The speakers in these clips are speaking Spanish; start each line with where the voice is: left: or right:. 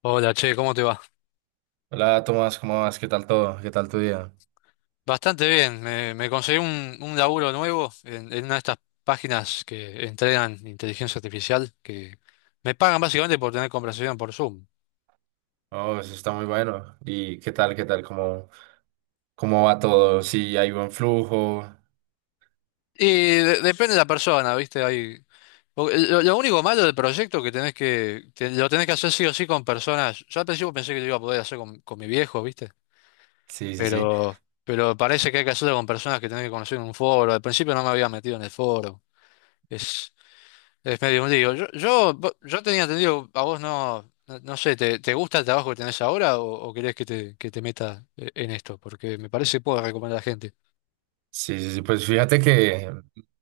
left: Hola, che, ¿cómo te va?
right: Hola Tomás, ¿cómo vas? ¿Qué tal todo? ¿Qué tal tu día?
left: Bastante bien, me conseguí un laburo nuevo en una de estas páginas que entrenan inteligencia artificial, que me pagan básicamente por tener conversación por Zoom.
right: Oh, eso está muy bueno. ¿Y qué tal? ¿Qué tal? ¿Cómo va todo? ¿Sí hay buen flujo?
left: Y depende de la persona, ¿viste? Lo único malo del proyecto que tenés lo tenés que hacer sí o sí con personas. Yo al principio pensé que lo iba a poder hacer con mi viejo, ¿viste?
right: Sí, sí, sí.
left: Pero, pero parece que hay que hacerlo con personas que tenés que conocer en un foro. Al principio no me había metido en el foro. Es medio un lío. Yo tenía entendido, a vos no sé, ¿te gusta el trabajo que tenés ahora o querés que te meta en esto? Porque me parece que puedo recomendar a la gente.
right: Sí, sí, sí. Pues fíjate que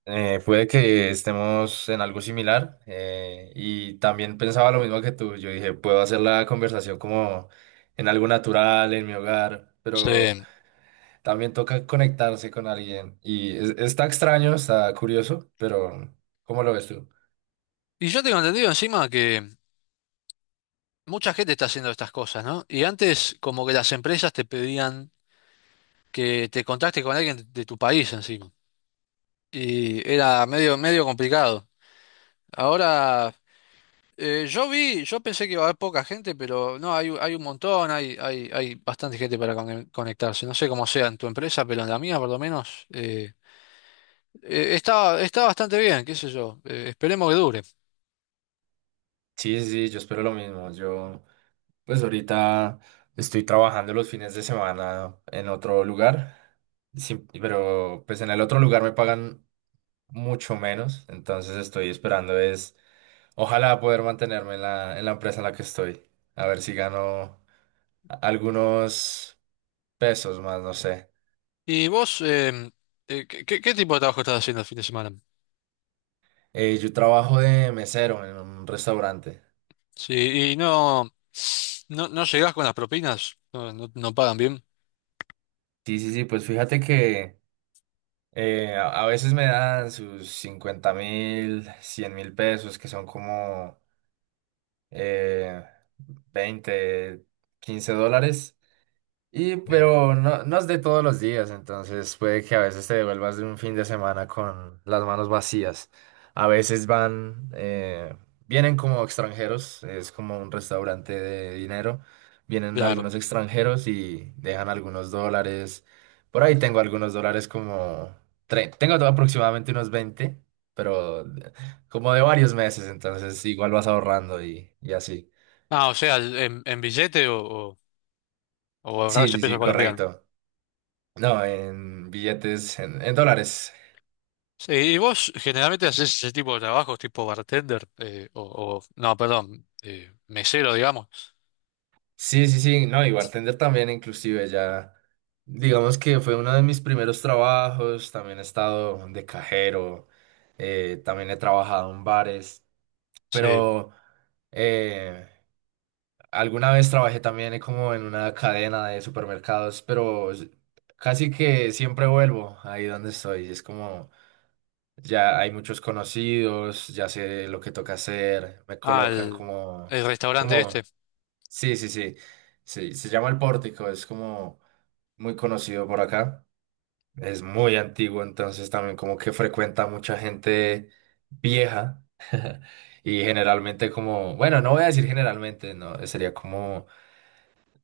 right: puede que estemos en algo similar y también pensaba lo mismo que tú. Yo dije, puedo hacer la conversación como en algo natural, en mi hogar, pero
left: Sí.
right: también toca conectarse con alguien y está extraño, está curioso, pero ¿cómo lo ves tú?
left: Y yo tengo entendido encima que mucha gente está haciendo estas cosas, ¿no? Y antes como que las empresas te pedían que te contactes con alguien de tu país encima. Y era medio, medio complicado. Ahora. Yo pensé que iba a haber poca gente, pero no, hay un montón, hay bastante gente para conectarse. No sé cómo sea en tu empresa, pero en la mía por lo menos está bastante bien, qué sé yo. Esperemos que dure.
right: Sí, sí, sí, yo espero lo mismo. Yo, pues ahorita estoy trabajando los fines de semana en otro lugar, sí pero pues en el otro lugar me pagan mucho menos, entonces estoy esperando es, ojalá poder mantenerme en la empresa en la que estoy, a ver si gano algunos pesos más, no sé.
left: ¿Y vos, qué tipo de trabajo estás haciendo el fin de semana?
right: Yo trabajo de mesero en un restaurante.
left: Sí, y no llegás con las propinas, no pagan bien.
right: Sí, sí, sí, pues fíjate que… a veces me dan sus 50.000, 100.000 pesos, que son como eh, 20, 15 dólares. Y
left: Eh,
right: pero no, no es de todos los días, entonces puede que a veces te devuelvas de un fin de semana con las manos vacías. A veces van, vienen como extranjeros, es como un restaurante de dinero. Vienen
left: claro.
right: algunos extranjeros y dejan algunos dólares. Por ahí tengo algunos dólares como… Tengo aproximadamente unos 20 pero como de varios meses, entonces igual vas ahorrando y así.
left: Ah, o sea, en billete o, o
right: Sí,
left: ahorrarse
right: sí,
left: pesos
right: sí,
left: colombianos.
right: correcto. No, en billetes, en dólares.
left: Sí, ¿y vos generalmente haces ese tipo de trabajos tipo bartender? No, perdón, mesero, digamos.
right: Sí, sí, sí, no, y bartender también, inclusive ya, digamos que fue uno de mis primeros trabajos, también he estado de cajero, también he trabajado en bares,
left: Sí.
right: pero eh, alguna vez trabajé también como en una cadena de supermercados, pero casi que siempre vuelvo ahí donde estoy, es como… Ya hay muchos conocidos, ya sé lo que toca hacer, me colocan
left: Al el restaurante este.
right: como, Sí, sí, sí. Sí, se llama El Pórtico, es como muy conocido por acá. Es muy antiguo, entonces también como que frecuenta mucha gente vieja y generalmente como, bueno, no voy a decir generalmente, no, sería como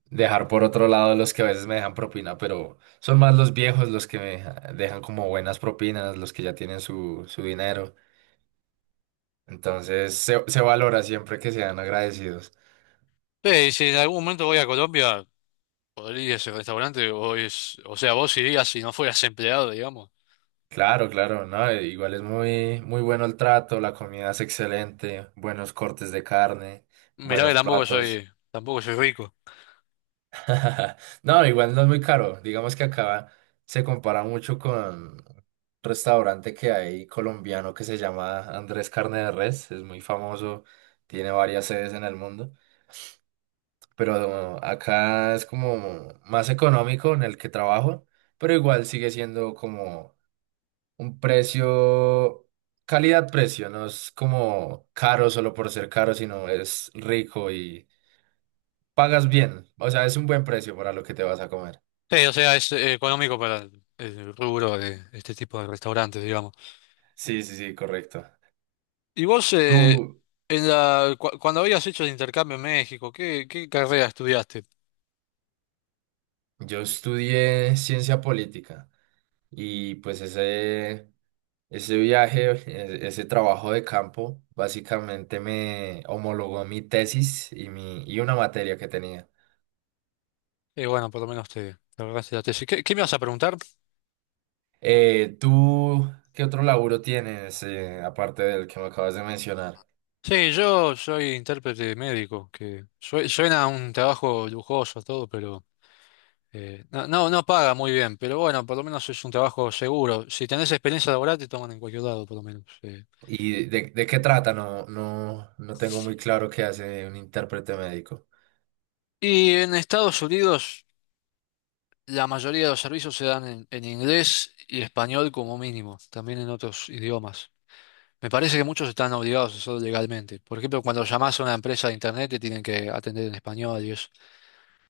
right: dejar por otro lado los que a veces me dejan propina, pero son más los viejos los que me dejan como buenas propinas, los que ya tienen su dinero. Entonces se valora siempre que sean agradecidos.
left: Sí, si en algún momento voy a Colombia, podría ir a ese restaurante. O sea, vos irías si no fueras empleado, digamos.
right: Claro, claro, no, igual es muy, muy bueno el trato, la comida es excelente, buenos cortes de carne,
left: Mirá que
right: buenos
left: tampoco soy,
right: platos.
left: tampoco soy rico.
right: No, igual no es muy caro. Digamos que acá se compara mucho con un restaurante que hay colombiano que se llama Andrés Carne de Res, es muy famoso, tiene varias sedes en el mundo, pero acá es como más económico en el que trabajo, pero igual sigue siendo como un precio, calidad-precio, no es como caro solo por ser caro, sino es rico y pagas bien. O sea, es un buen precio para lo que te vas a comer.
left: Sí, o sea, es económico para el rubro de este tipo de restaurantes, digamos.
right: Sí, sí, sí, correcto.
left: ¿Y vos,
right: Tú,
left: cuando habías hecho el intercambio en México, qué carrera estudiaste?
right: yo estudié ciencia política y pues ese viaje, ese trabajo de campo, básicamente me homologó mi tesis y, mi, y una materia que tenía.
left: Y bueno, por lo menos te, te ahorraste la tesis. ¿Qué me vas a preguntar?
right: ¿Tú qué otro laburo tienes, aparte del que me acabas de mencionar?
left: Sí, yo soy intérprete médico, que suena a un trabajo lujoso todo, pero no paga muy bien, pero bueno, por lo menos es un trabajo seguro. Si tenés experiencia laboral, te toman en cualquier lado, por lo menos.
right: ¿Y de qué trata? No, no, no tengo muy claro qué hace un intérprete médico.
left: Y en Estados Unidos, la mayoría de los servicios se dan en inglés y español como mínimo, también en otros idiomas. Me parece que muchos están obligados a hacerlo legalmente. Por ejemplo, cuando llamás a una empresa de internet, te tienen que atender en español y eso.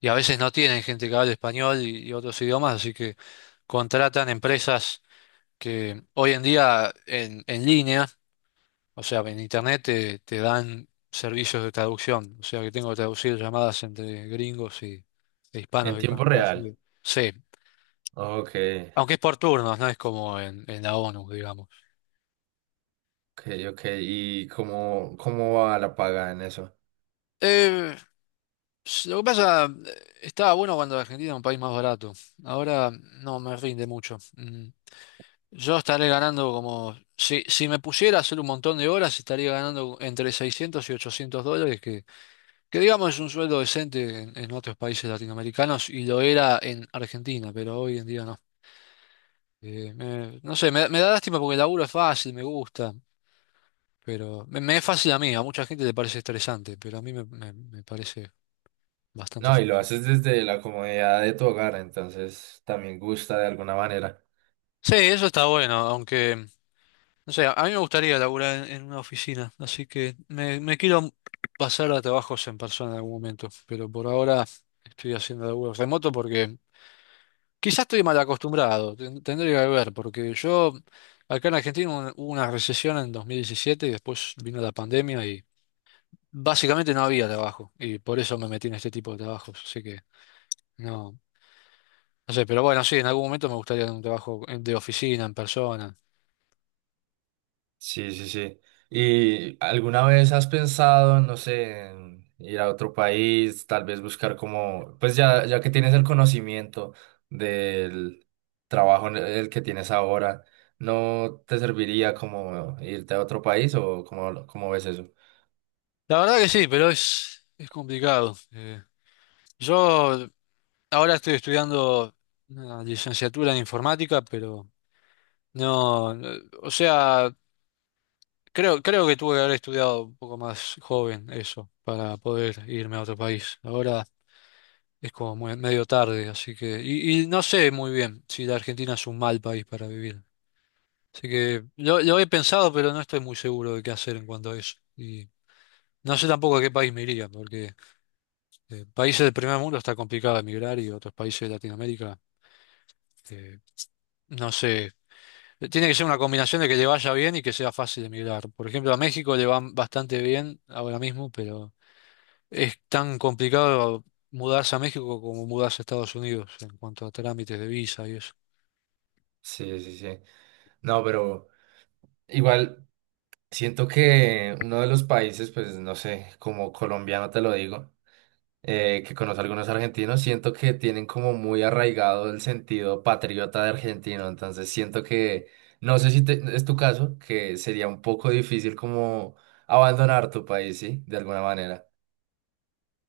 left: Y a veces no tienen gente que hable español y otros idiomas, así que contratan empresas que hoy en día en línea, o sea, en internet te, te dan servicios de traducción, o sea que tengo que traducir llamadas entre gringos e hispanos
right: En
left: que van a
right: tiempo
left: Estados
right: real.
left: Unidos. Sí,
right: Ok,
left: aunque es por turnos, no es como en la ONU, digamos.
right: ok, ok. ¿Y cómo va la paga en eso?
left: Eh, lo que pasa, estaba bueno cuando Argentina era un país más barato, ahora no me rinde mucho. Mm. Yo estaré ganando como, si me pusiera a hacer un montón de horas, estaría ganando entre 600 y 800 dólares, que digamos es un sueldo decente en otros países latinoamericanos y lo era en Argentina, pero hoy en día no. No sé, me da lástima porque el laburo es fácil, me gusta, pero me es fácil a mí, a mucha gente le parece estresante, pero a mí me parece bastante
right: No, y lo
left: fácil.
right: haces desde la comodidad de tu hogar, entonces también gusta de alguna manera.
left: Sí, eso está bueno, aunque. No sé, a mí me gustaría laburar en una oficina, así que me quiero pasar a trabajos en persona en algún momento, pero por ahora estoy haciendo laburo remoto porque quizás estoy mal acostumbrado, tendría que ver, porque yo acá en Argentina hubo una recesión en 2017 y después vino la pandemia y básicamente no había trabajo y por eso me metí en este tipo de trabajos, así que no, no sé, pero bueno, sí, en algún momento me gustaría un trabajo de oficina, en persona.
right: Sí, sí, sí. ¿Y alguna vez has pensado, no sé, en ir a otro país, tal vez buscar como, pues ya, ya que tienes el conocimiento del trabajo en el que tienes ahora, ¿no te serviría como irte a otro país o cómo, cómo ves eso?
left: La verdad que sí, pero es complicado. Yo Ahora estoy estudiando una licenciatura en informática, pero no, no, o sea, creo que tuve que haber estudiado un poco más joven eso para poder irme a otro país. Ahora es como medio tarde, así que, y no sé muy bien si la Argentina es un mal país para vivir. Así que lo he pensado, pero no estoy muy seguro de qué hacer en cuanto a eso. Y no sé tampoco a qué país me iría, porque países del primer mundo está complicado emigrar y otros países de Latinoamérica, eh, no sé. Tiene que ser una combinación de que le vaya bien y que sea fácil emigrar. Por ejemplo, a México le va bastante bien ahora mismo, pero es tan complicado mudarse a México como mudarse a Estados Unidos en cuanto a trámites de visa y eso.
right: Sí, sí, sí. No, pero igual siento que uno de los países, pues no sé, como colombiano te lo digo. Eh, que conozco algunos argentinos, siento que tienen como muy arraigado el sentido patriota de argentino, entonces siento que, no sé si es tu caso, que sería un poco difícil como abandonar tu país, ¿sí? De alguna manera.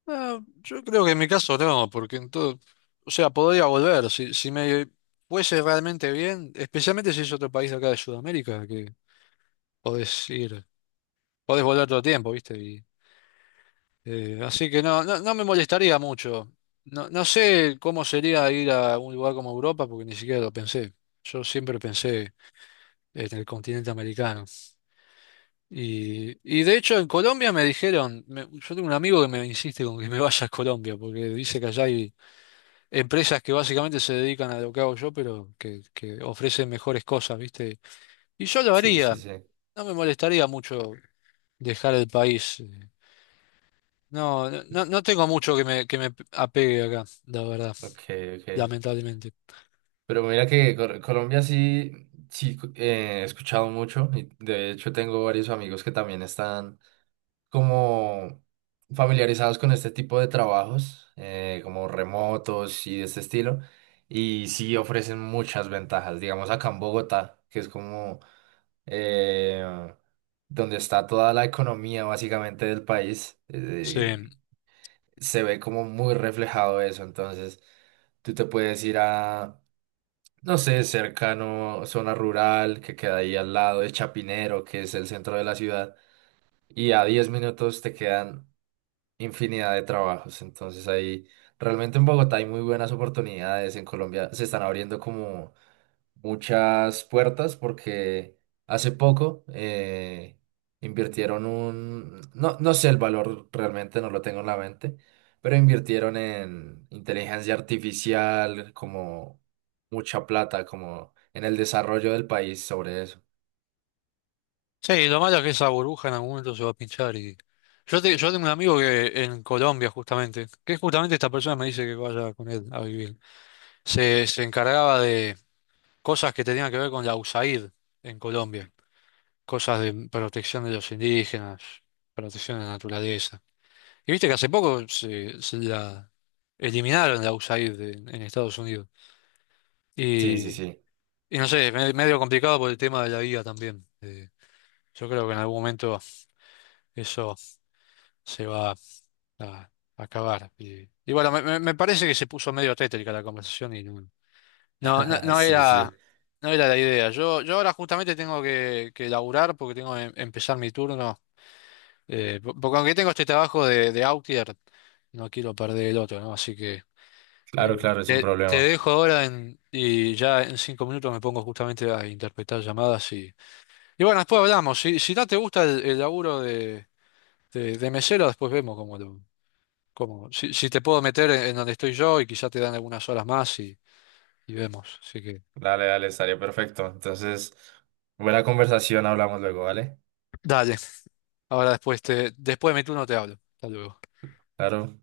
left: No, yo creo que en mi caso no, porque en todo, o sea, podría volver. Si me fuese realmente bien, especialmente si es otro país de acá de Sudamérica, que podés ir, podés volver todo el tiempo, ¿viste? Así que no me molestaría mucho. No, no sé cómo sería ir a un lugar como Europa, porque ni siquiera lo pensé. Yo siempre pensé en el continente americano. Y de hecho en Colombia me dijeron, yo tengo un amigo que me insiste con que me vaya a Colombia, porque dice que allá hay empresas que básicamente se dedican a lo que hago yo, pero que ofrecen mejores cosas, ¿viste? Y yo lo
right: Sí,
left: haría,
right: sí, sí.
left: no me molestaría mucho dejar el país. No tengo mucho que me apegue acá, la verdad.
right: Ok, ok.
left: Lamentablemente.
right: Pero mira que Colombia sí, sí, he escuchado mucho y de hecho tengo varios amigos que también están como familiarizados con este tipo de trabajos, como remotos y de este estilo, y sí ofrecen muchas ventajas. Digamos acá en Bogotá, que es como eh, donde está toda la economía básicamente del país,
left: Sí.
right: se ve como muy reflejado eso. Entonces, tú te puedes ir a… No sé, cercano, zona rural que queda ahí al lado de Chapinero, que es el centro de la ciudad, y a 10 minutos te quedan infinidad de trabajos. Entonces ahí realmente en Bogotá hay muy buenas oportunidades. En Colombia se están abriendo como muchas puertas porque hace poco invirtieron un, no, no sé el valor realmente, no lo tengo en la mente, pero invirtieron en inteligencia artificial como mucha plata, como en el desarrollo del país sobre eso.
left: Sí, lo malo es que esa burbuja en algún momento se va a pinchar. Y... Yo tengo un amigo que en Colombia justamente, que justamente esta persona me dice que vaya con él a vivir, se encargaba de cosas que tenían que ver con la USAID en Colombia, cosas de protección de los indígenas, protección de la naturaleza. Y viste que hace poco se la eliminaron la USAID en Estados Unidos.
right: Sí,
left: Y,
right: sí, sí.
left: y no sé, medio complicado por el tema de la vida también. Yo creo que en algún momento eso se va a acabar. Y bueno, me parece que se puso medio tétrica la conversación y no, no, no
right: Sí,
left: era,
right: sí.
left: no era la idea. Yo ahora justamente tengo que laburar porque tengo que empezar mi turno. Porque aunque tengo este trabajo de outlier, no quiero perder el otro, ¿no? Así que
right: Claro, claro, es un
left: te, te
right: problema.
left: dejo ahora y ya en 5 minutos me pongo justamente a interpretar llamadas y bueno, después hablamos. Si no te gusta el laburo de mesero, después vemos como si te puedo meter en donde estoy yo y quizá te dan algunas horas más y vemos. Así que
right: Dale, dale, estaría perfecto. Entonces, buena conversación, hablamos luego, ¿vale?
left: dale. Ahora después de mi turno te hablo. Hasta luego.
right: Claro.